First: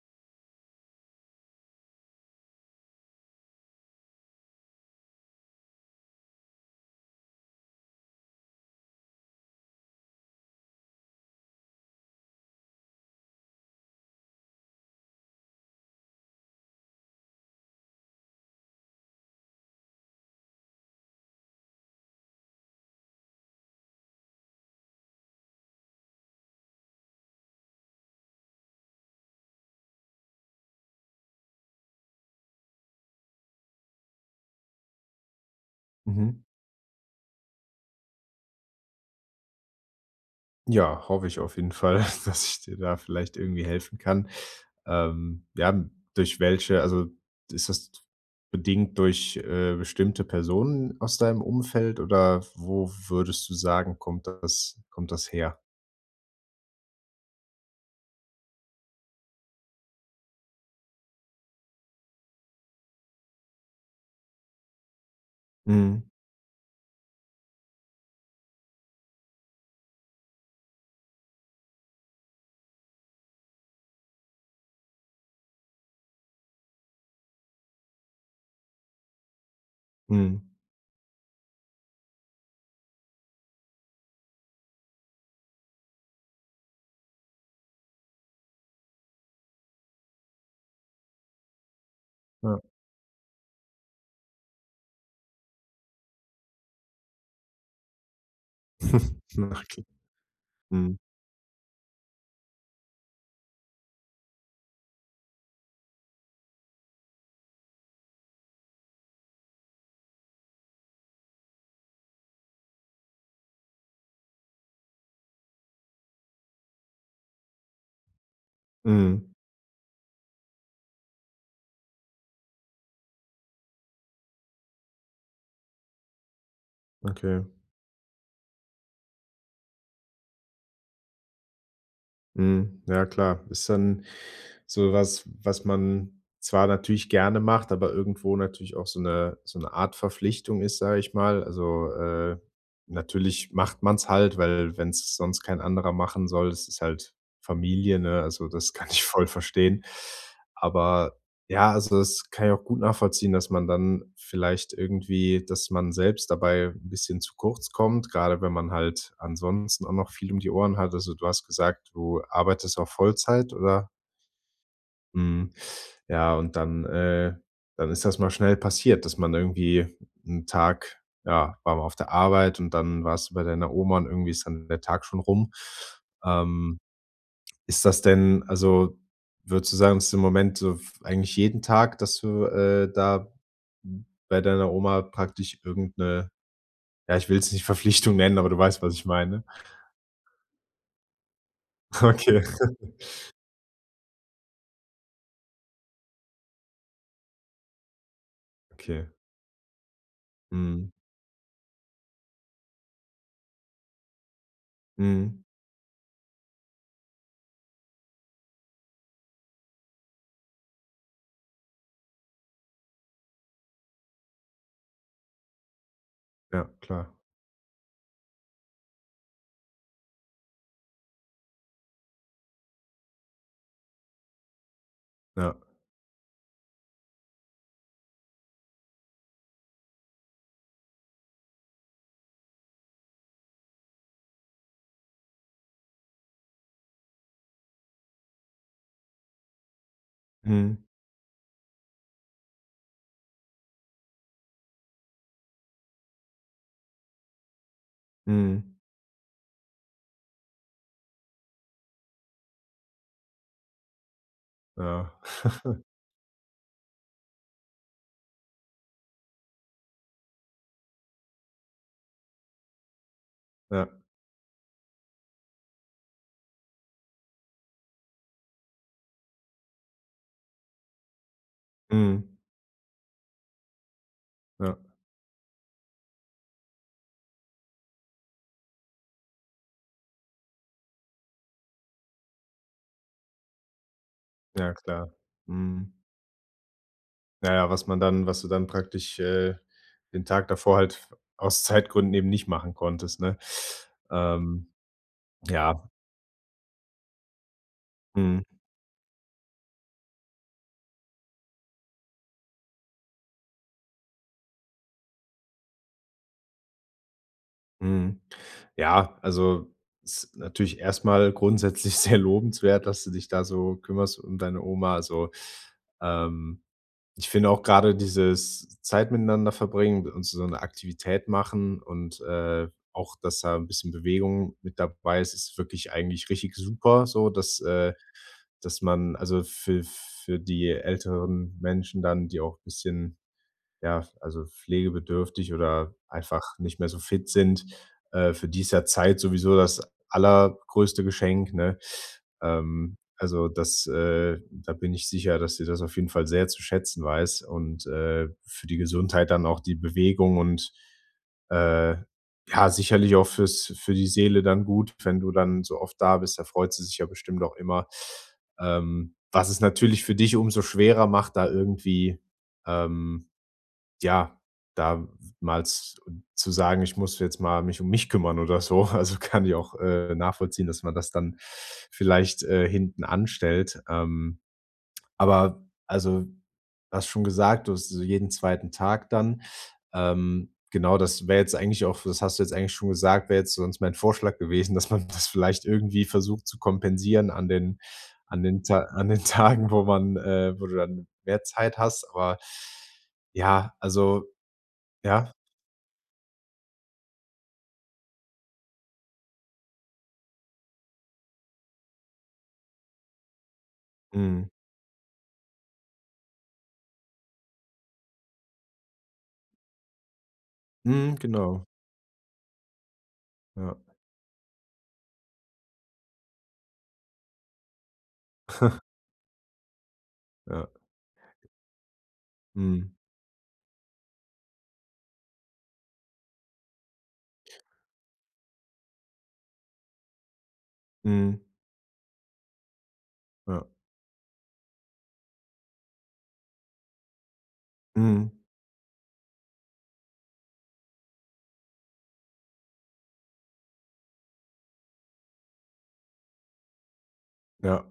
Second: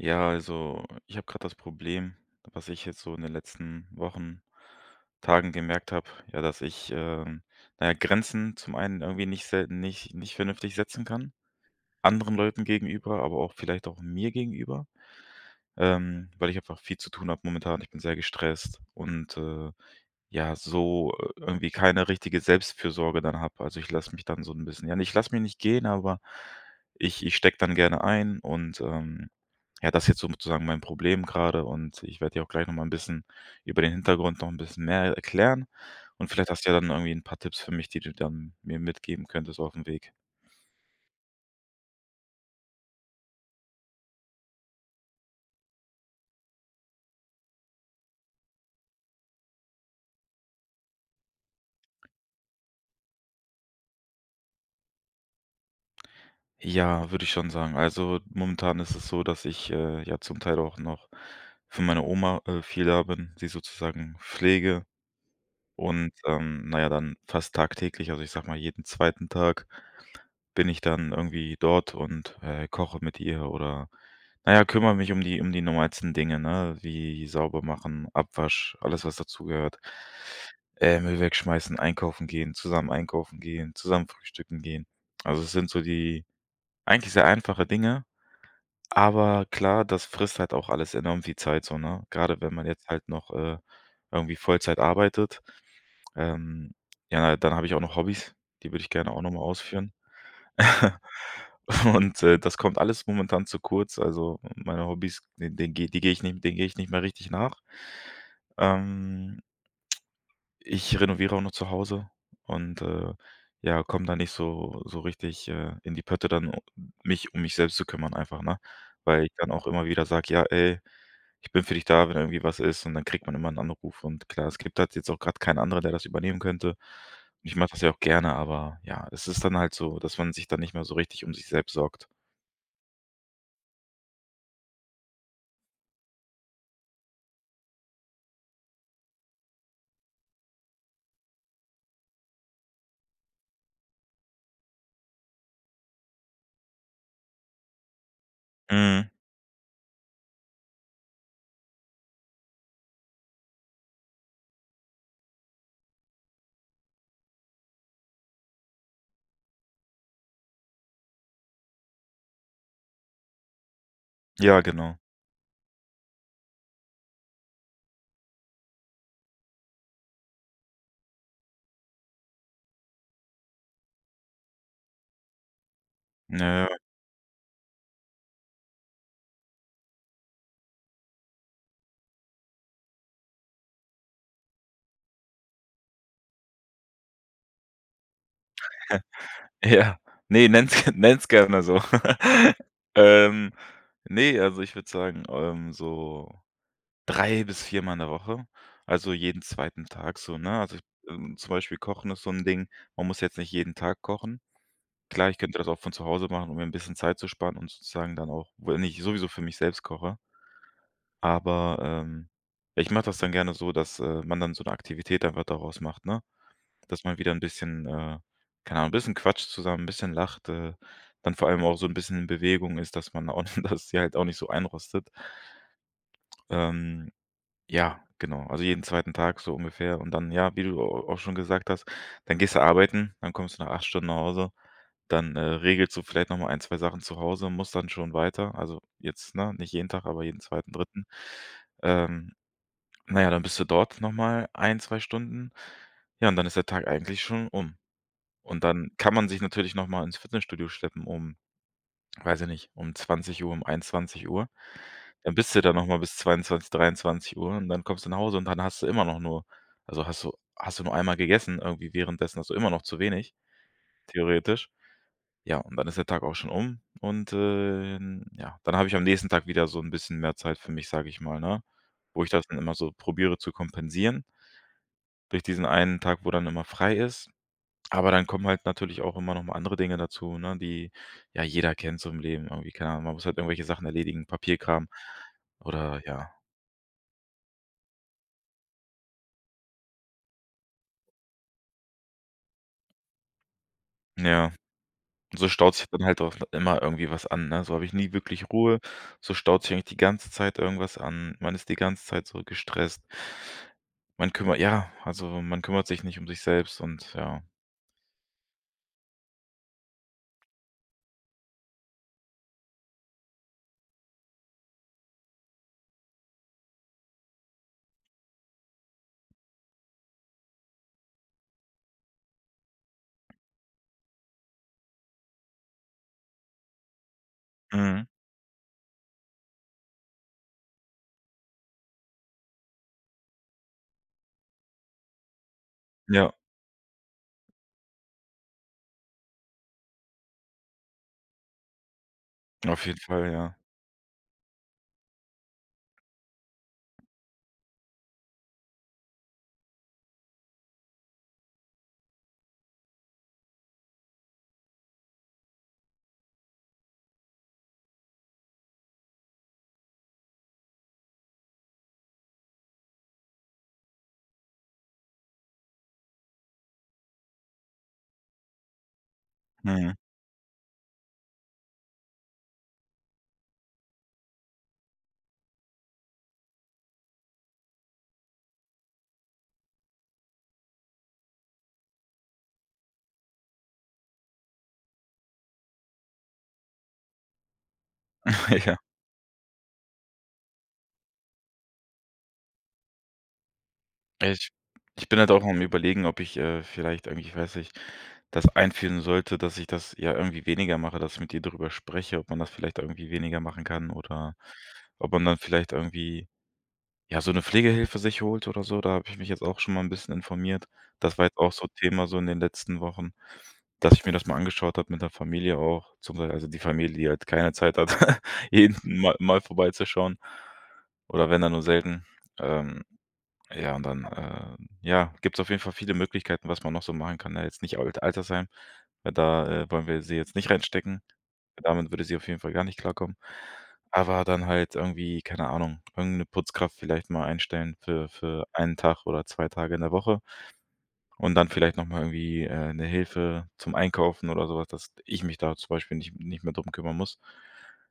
Ja, also, ich habe gerade das Problem, was ich jetzt so in den letzten Wochen, Tagen gemerkt habe, ja, dass ich, ähm na ja, Grenzen zum einen irgendwie nicht selten nicht nicht vernünftig setzen kann anderen Leuten gegenüber, aber auch vielleicht auch mir gegenüber. Ähm, weil ich einfach viel zu tun habe momentan. Ich bin sehr gestresst und, äh ja, so irgendwie keine richtige Selbstfürsorge dann habe. Also, ich lasse mich dann so 'n bisschen ja, ich lasse mich nicht gehen, aber ich ich stecke dann gerne ein und, ähm, ja, das ist jetzt sozusagen mein Problem gerade und ich werde dir auch gleich nochmal 'n bisschen über den Hintergrund noch 'n bisschen mehr erklären. Und Mhm. vielleicht hast du ja dann irgendwie 'n paar Tipps für mich, die du dann mir mitgeben könntest aufm Weg. Ja, hoffe ich auf jeden Fall dass ich dir da vielleicht irgendwie helfen kann. Ähm, ja, durch welche also, ist das bedingt durch, äh, bestimmte Personen aus deinem Umfeld oder wo würdest du sagen, kommt das kommt das her? Ja, würde ich schon sagen. Also, momentan ist es so, dass ich, äh, ja zum Teil auch noch für meine Oma, äh, viel da bin, sie sozusagen pflege. Mhm. Und, ähm na ja, dann fast tagtäglich also, ich sage mal, jeden 2. Tag bin ich dann irgendwie dort und, äh, koche mit ihr oder na ja, kümmere mich um die um die normalsten Dinge, ne, wie sauber machen, Abwasch, alles was dazugehört. Mhm. Äh, Müll wegschmeißen, einkaufen gehen, zusammen einkaufen gehen, zusammen frühstücken gehen. Also, das sind so die eigentlich sehr einfache Dinge. Aber klar, das frisst halt auch alles enorm viel Zeit, so, ne? Gerade wenn Ja. man jetzt halt noch, äh, irgendwie Vollzeit arbeitet. Ähm, ja, dann habe ich auch noch Hobbys, die würde ich gerne auch nochmal Na klar, ausführen. mhm. Und, äh, das kommt alles momentan zu kurz, also, meine Hobbys, den den die gehe ich nicht denen gehe ich nicht mehr richtig nach. Ähm ich renoviere auch noch zu Hause und, äh, ja, komme da nicht so so richtig, äh, in die Pötte dann mich um mich selbst zu kümmern einfach, ne? Weil Mhm. ich dann auch immer wieder sage: „Ja ey, ich bin für dich da, wenn irgendwie was ist.“ Und dann kriegt man immer 'n Anruf und klar, es gibt halt jetzt auch gerade keinen anderen, der das übernehmen könnte. Okay. Ich mache das ja auch gerne, aber ja, es ist dann halt so, dass man sich dann nicht mehr so richtig um sich selbst sorgt. Mhm. Ja, klar. Ist dann so was, was man zwar natürlich gerne macht, aber irgendwo natürlich auch so 'ne so 'ne Art Verpflichtung ist, sage ich mal. Also, äh, natürlich macht man es halt, weil wenn es sonst kein anderer machen soll, es ist halt Familie, ne? Also, das kann ich Mhm. voll verstehen. Aber ja, also das kann ich auch gut nachvollziehen, dass man dann vielleicht irgendwie dass man selbst dabei 'n bisschen zu kurz kommt, gerade wenn man halt ansonsten auch noch viel um die Ohren hat. Also, du hast gesagt, du arbeitest auch Vollzeit, oder? Ja, genau. Mhm. Ja, und dann, äh dann ist das mal schnell passiert, dass man irgendwie 'n Tag ja, war man auf der Arbeit und dann warst du bei deiner Oma und irgendwie ist dann der Tag schon rum. Ja, ja. Ähm, ist das denn also, würdest du sagen, dass im Moment so f eigentlich jeden Tag, dass du, äh, da bei deiner Oma praktisch irgend 'ne ja, ich will es nicht Verpflichtung nennen, aber du weißt, was ich meine? Ja. Ne, nenn es nenn es gerne so. Okay. Ähm, ne, also, ich würde sagen, ähm, so 3 bis 4 Mal in der Woche. Okay. Also, jeden 2. Tag so, ne? Also ich Mhm. ähm, zum Beispiel Kochen ist so 'n Ding, man muss jetzt nicht jeden Tag kochen. Klar, ich Mhm. könnte das auch von zu Hause machen, um mir 'n bisschen Zeit zu sparen und sozusagen dann auch wenn ich sowieso für mich selbst koche aber, ähm, ich mache das dann gerne so, dass, äh, man dann so 'ne Aktivität einfach daraus macht, ne? Ja, Dass klar. man wieder 'n bisschen, äh keine Ahnung, 'n bisschen quatscht zusammen, bisschen lacht, äh, dann vor allem auch so 'n bisschen Bewegung ist, dass man da auch dass sie halt auch nicht so einrostet. Ja. Ähm, ja, genau. Also, jeden 2. Tag so ungefähr und dann, ja, wie du a auch schon gesagt hast: dann gehst du arbeiten, dann kommst du nach 8 Stunden nach Hause, dann, äh, regelst du vielleicht noch mal 1, 2 Sachen zu Hause und musst dann schon weiter. Also, jetzt ne, nicht jeden Tag, aber jeden 2., Mhm. 3.. Ähm, na ja, dann bist du dort nochmal 1, 2 Stunden. Ja, und dann ist der Tag eigentlich schon um. Und Mhm. dann kann man sich natürlich nochmal ins Fitnessstudio schleppen, um weiß ich nicht, um 20:00, um 21:00. Ja. Dann bist du da nochmal bis 22, 23:00 und dann kommst du nach Hause und dann hast du immer noch nur also, hast du hast du nur einmal gegessen. Irgendwie währenddessen hast du immer noch zu wenig, Ja. theoretisch. Ja, und dann ist der Tag auch schon um und, äh, in ja. Dann habe ich am nächsten Tag wieder so 'n bisschen mehr Zeit für mich, sage ich mal, ne? Wo ich Mhm. das dann immer so probiere zu kompensieren Ja. durch diesen 1 Tag, wo dann immer frei ist. Aber dann kommen halt natürlich auch immer noch mal andere Dinge dazu, ne, die ja jeder kennt so im Leben, irgendwie keine Ahnung. Man muss halt irgendwelche Sachen erledigen, Ja, Papierkram, klar. Mhm. oder ja. Na ja, was man dann was du dann praktisch, äh, den Tag davor halt f aus Zeitgründen eben nicht machen konntest, ne? Ja. Ähm, So staut sich ja. dann halt auch immer irgendwie was an, ne? So habe ich nie Mhm. wirklich Ruhe, so staut sich eigentlich die ganze Zeit irgendwas an. Man ist die ganze Zeit so gestresst. Man kümmer ja, also, man kümmert sich nicht um sich selbst und ja. Mhm, ja, also, ist natürlich erstmal grundsätzlich sehr lobenswert, dass du dich da so kümmerst um deine Oma. Also, ähm, ich finde auch grade dieses Zeit miteinander verbringen und so 'ne Aktivität machen und, äh, auch, dass da 'n bisschen Bewegung mit dabei ist, ist wirklich eigentlich richtig super so, dass, äh Mhm. dass man, also, für für die älteren Menschen dann, die auch bisschen, ja, also, pflegebedürftig oder Ja. einfach nicht mehr so fit sind, äh, für die ist ja Zeit sowieso das allergrößte Geschenk, ne? Auf Ähm, jeden Fall, also, ja. das, äh da bin ich sicher, dass sie das auf jeden Fall sehr zu schätzen weiß, und, äh, für die Gesundheit dann auch die Bewegung und, äh, ja, sicherlich auch fürs für die Seele dann gut, wenn du dann so oft da bist, da freut sie sich ja bestimmt auch immer, ähm, was es natürlich für dich umso schwerer macht, da irgendwie, ähm ja, da mal z zu sagen: „Ich muss jetzt mal mich um mich kümmern.“ Oder so. Also, kann ich auch, Mhm. äh, nachvollziehen, dass man das dann vielleicht, äh, hinten anstellt. Ähm, aber also, hast schon gesagt, du hast so jeden 2. Tag dann. Ähm, genau, das wäre jetzt eigentlich auch, f das hast du jetzt eigentlich schon gesagt, wäre jetzt sonst mein Vorschlag gewesen, dass man das vielleicht irgendwie versucht zu kompensieren an den an den Ja. Ta an den Tagen, wo man, äh wo du dann mehr Zeit hast, aber ja also, Ich ich bin halt ja? auch am Überlegen, ob ich, äh, vielleicht eigentlich, ich weiß nicht, das einführen sollte, dass ich das, ja, irgendwie weniger mache, dass ich mit ihr darüber spreche, ob man das vielleicht irgendwie weniger machen kann, oder Mhm. ob man dann vielleicht irgendwie, ja, so 'ne Pflegehilfe sich holt oder so, da habe ich mich jetzt auch schon mal 'n bisschen informiert. Mhm, Das war jetzt auch genau. so Thema, so in den letzten Wochen, Ja. dass ich mir das mal angeschaut habe mit der Familie auch, zum Bei also, die Familie, die halt keine Zeit hat, jeden mal mal vorbeizuschauen. Ja. Oder wenn dann nur selten. Ähm, Mhm. ja, und dann, äh ja, gibt es auf jeden Fall viele Möglichkeiten, was man noch so machen kann, ne? Jetzt nicht Al Altersheim, weil da, äh, wollen wir sie jetzt nicht reinstecken. Mhm. Damit würde sie auf jeden Fall gar nicht klarkommen. Ja. Aber dann halt irgendwie keine Ahnung, irgend 'ne Putzkraft vielleicht mal einstellen für Mhm. für 1 Tag oder 2 Tage in der Woche. Und dann vielleicht nochmal irgendwie, äh, 'ne Hilfe zum Einkaufen oder sowas, dass ich mich da zum Beispiel nicht nicht mehr drum kümmern muss. Ja.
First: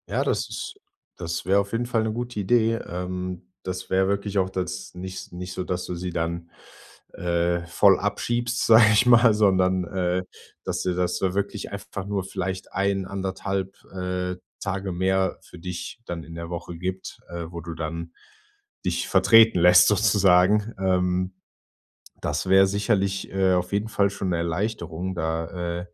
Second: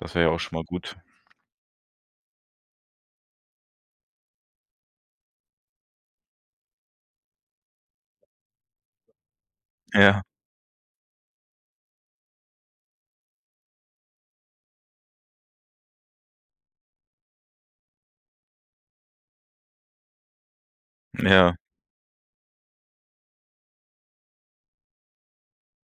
Das Ja, wäre ja auch das schon mal ist gut. das wäre auf jeden Fall 'ne gute Idee. Ähm, das wäre wirklich auch das nich nicht so, dass du sie dann, äh, voll abschiebst, sag ich mal, sondern, äh, Ja. dass dir das wirklich einfach nur vielleicht 1 1/2,, äh, Tage mehr für dich dann in der Woche gibt, äh, wo du dann dich vertreten lässt, sozusagen, ähm. Ja. Das wäre sicherlich, äh auf jeden Fall schon 'ne Erleichterung, da, äh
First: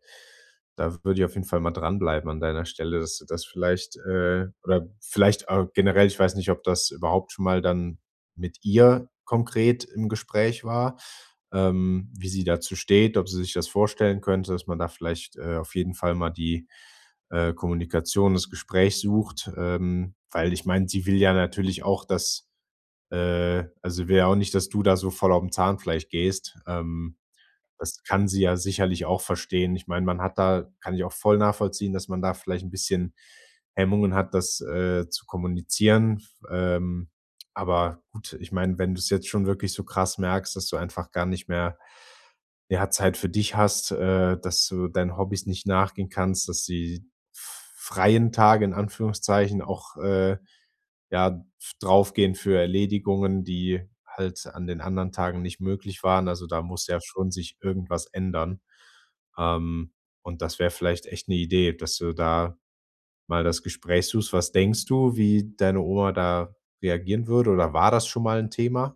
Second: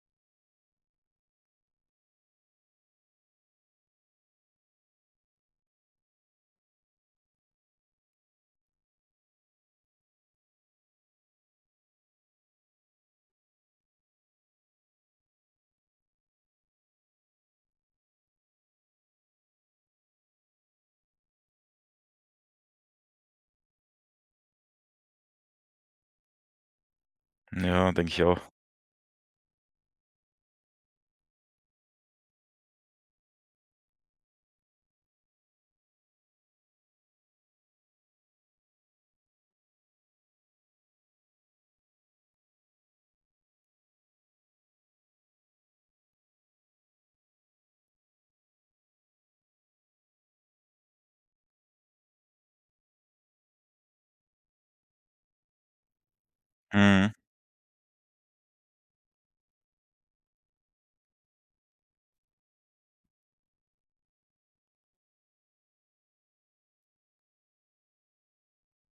da würde ich auf jeden Fall mal dran bleiben an deiner Stelle, dass du das vielleicht, äh oder vielleicht, äh, generell, ich weiß nicht, ob das überhaupt schon mal dann mit ihr konkret im Gespräch war, ähm, wie sie dazu steht, ob sie sich das vorstellen könnte, dass man da vielleicht, äh, auf jeden Fall mal die, äh, Kommunikation, das Gespräch sucht. Ähm, weil ich meine, sie will ja natürlich auch, dass, äh also, sie will ja auch nicht, dass du da so voll aufm Zahnfleisch gehst. Ähm, Ja, das denke ich kann sie auch. ja sicherlich auch verstehen. Ich meine, man hat da kann ich auch voll nachvollziehen, dass man da vielleicht 'n bisschen Hemmungen hat, das, äh, zu kommunizieren. Ähm, aber gut. Ich meine, wenn du's jetzt schon wirklich so krass merkst, dass du einfach gar nicht mehr, ja, Zeit für dich hast, äh, dass du deinen Hobbys nicht nachgehen kannst, dass die f freien Tage in Anführungszeichen auch, äh, ja, f draufgehen für Erledigungen, die halt an den anderen Tagen nicht möglich waren. Also, da muss ja Mhm. schon sich irgendwas ändern. Ähm, und das wäre vielleicht echt 'ne Idee, dass du da mal das Gespräch suchst. Was denkst du, wie deine Oma da reagieren würde, oder war das schon mal 'n Thema?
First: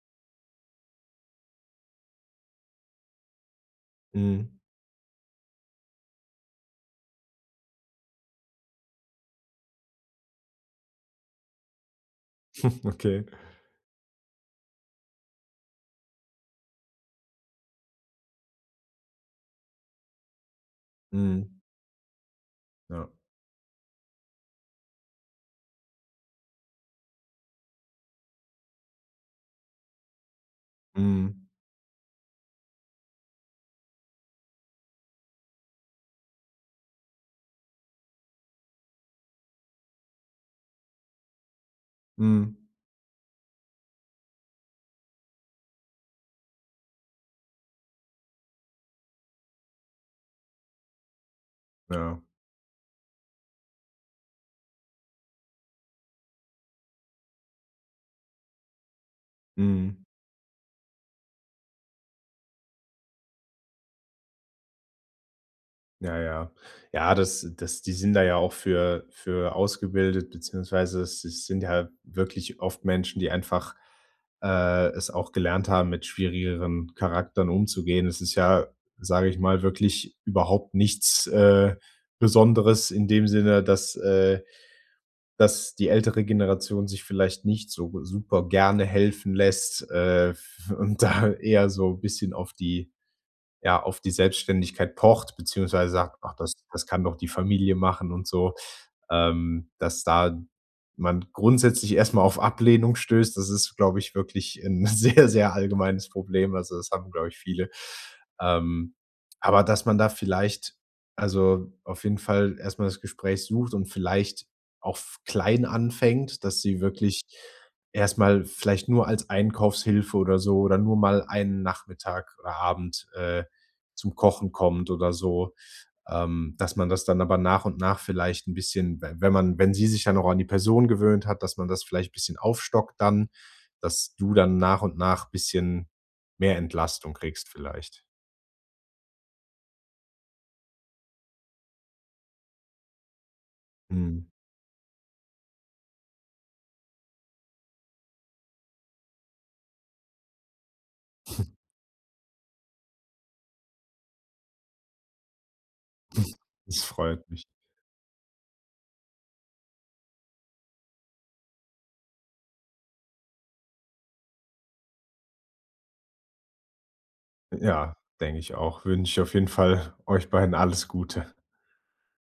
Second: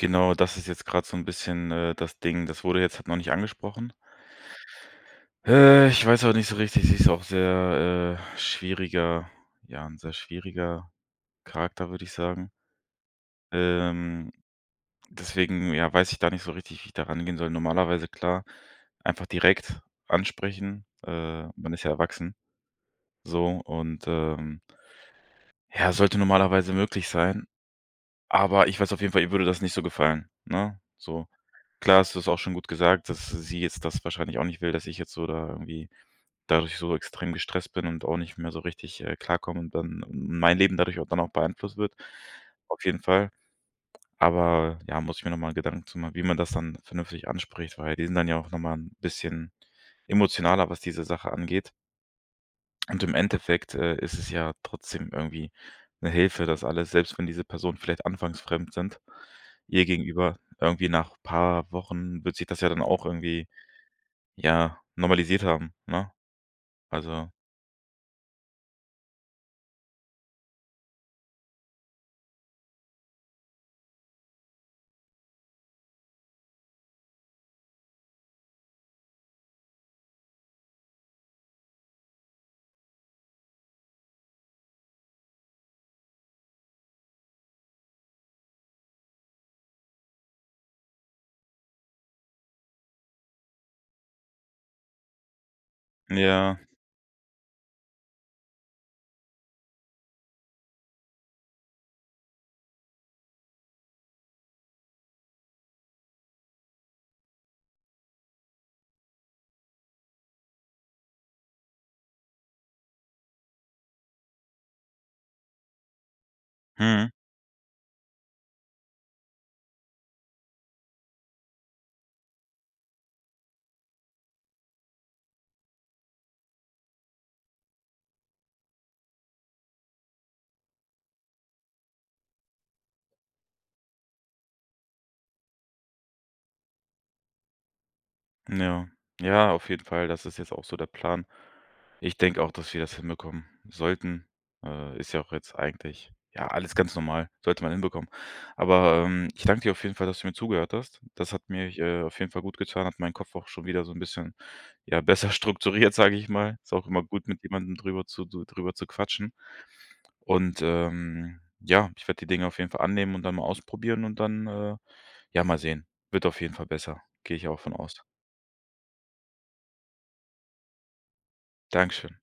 Genau, das ist jetzt gerade so 'n bisschen, äh, das Ding, das wurde jetzt noch nicht angesprochen. Mhm. Äh, ich weiß aber nicht so richtig, sie ist auch sehr äh, schwieriger ja, ein sehr schwieriger Charakter, würde ich sagen. Okay. Ähm, deswegen ja, weiß ich gar nicht so richtig, wie ich da rangehen soll. Normalerweise klar einfach direkt ansprechen, äh, Mhm. man ist ja erwachsen. Ja. So und ähm ja, sollte normalerweise möglich sein. Aber ich weiß auf jeden Fall, ihr würde das nicht so gefallen, ne, so. Mhm. Klar ist das auch schon gut gesagt, dass sie jetzt das wahrscheinlich auch nicht will, dass ich jetzt so da irgendwie dadurch so extrem gestresst bin und auch nicht mehr so richtig, äh, klarkomme und dann mein Leben dadurch dann auch beeinflusst wird. Mhm Auf jeden Fall. Aber ja, muss ich mir nochmal Gedanken zu machen, wie man das dann vernünftig anspricht, weil wir sind dann ja auch nochmal ein bisschen emotionaler, was diese Sache angeht. Ja. Und im Endeffekt, äh, ist es ja trotzdem irgendwie 'ne Hilfe, dass alle selbst wenn diese Person vielleicht anfangs fremd sind, ihr Mhm. gegenüber irgendwie nach paar Wochen wird sich das ja dann auch irgendwie, ja normalisiert haben, ne? Ja, ja. Ja, Also das das die sind da ja auch für für ausgebildet, beziehungsweise es es sind ja wirklich oft Menschen, die einfach äh, es auch gelernt haben mit schwierigeren Charakteren umzugehen. Es ist ja, sage ich mal, wirklich überhaupt nichts, äh, Besonderes in dem Sinne, dass äh, dass die ältere Generation sich vielleicht nicht so super gerne helfen lässt, äh, f und da eher so bisschen auf die ja, auf die Selbständigkeit pocht, beziehungsweise N sagt: „Och, das ja. das kann doch die Familie machen“, und so. Ähm, dass da man grundsätzlich erstmal auf Ablehnung stößt, das ist, glaube ich, wirklich 'n sehr, sehr allgemeines Problem, also, das haben, glaube ich viele. Ähm, aber dass man da vielleicht also, auf jeden Fall erstmal das Gespräch sucht und vielleicht auch f klein anfängt, dass sie Mhm. wirklich erstmal vielleicht nur als Einkaufshilfe oder so oder nur mal einen Nachmittag oder Abend, äh, zum Kochen kommt oder so, ähm, dass man das dann aber nach und nach vielleicht 'n bisschen, w wenn man wenn sie sich ja auch an die Person gewöhnt hat, dass man das vielleicht bisschen aufstockt dann, dass du dann nach und nach bisschen mehr Entlastung kriegst vielleicht. Ja. Ja, auf jeden Fall, das ist jetzt auch so der Plan. Ich denke auch, dass wir das hinbekommen Mhm sollten. Äh, ist ja auch jetzt eigentlich, ja, alles ganz normal. Sollte man hinbekommen. Aber, ähm, ich danke dir auf jeden Fall, dass du mir zugehört hast. Das hat mir, äh, auf jeden Fall gut getan, hat meinen Kopf auch schon wieder so ein bisschen, ja besser strukturiert, sage ich mal. Ist Das auch immer gut freut mit mich. jemandem drüber zu drüber zu quatschen. Und, ähm, ja, ich werde die Dinge auf jeden Fall annehmen und dann mal ausprobieren und dann, äh, ja, mal sehen. Wird auf jeden Fall besser, gehe ich auch von Ja, aus. denke ich auch. Wünsche ich auf jeden Fall, euch beiden alles Gute. Dankeschön.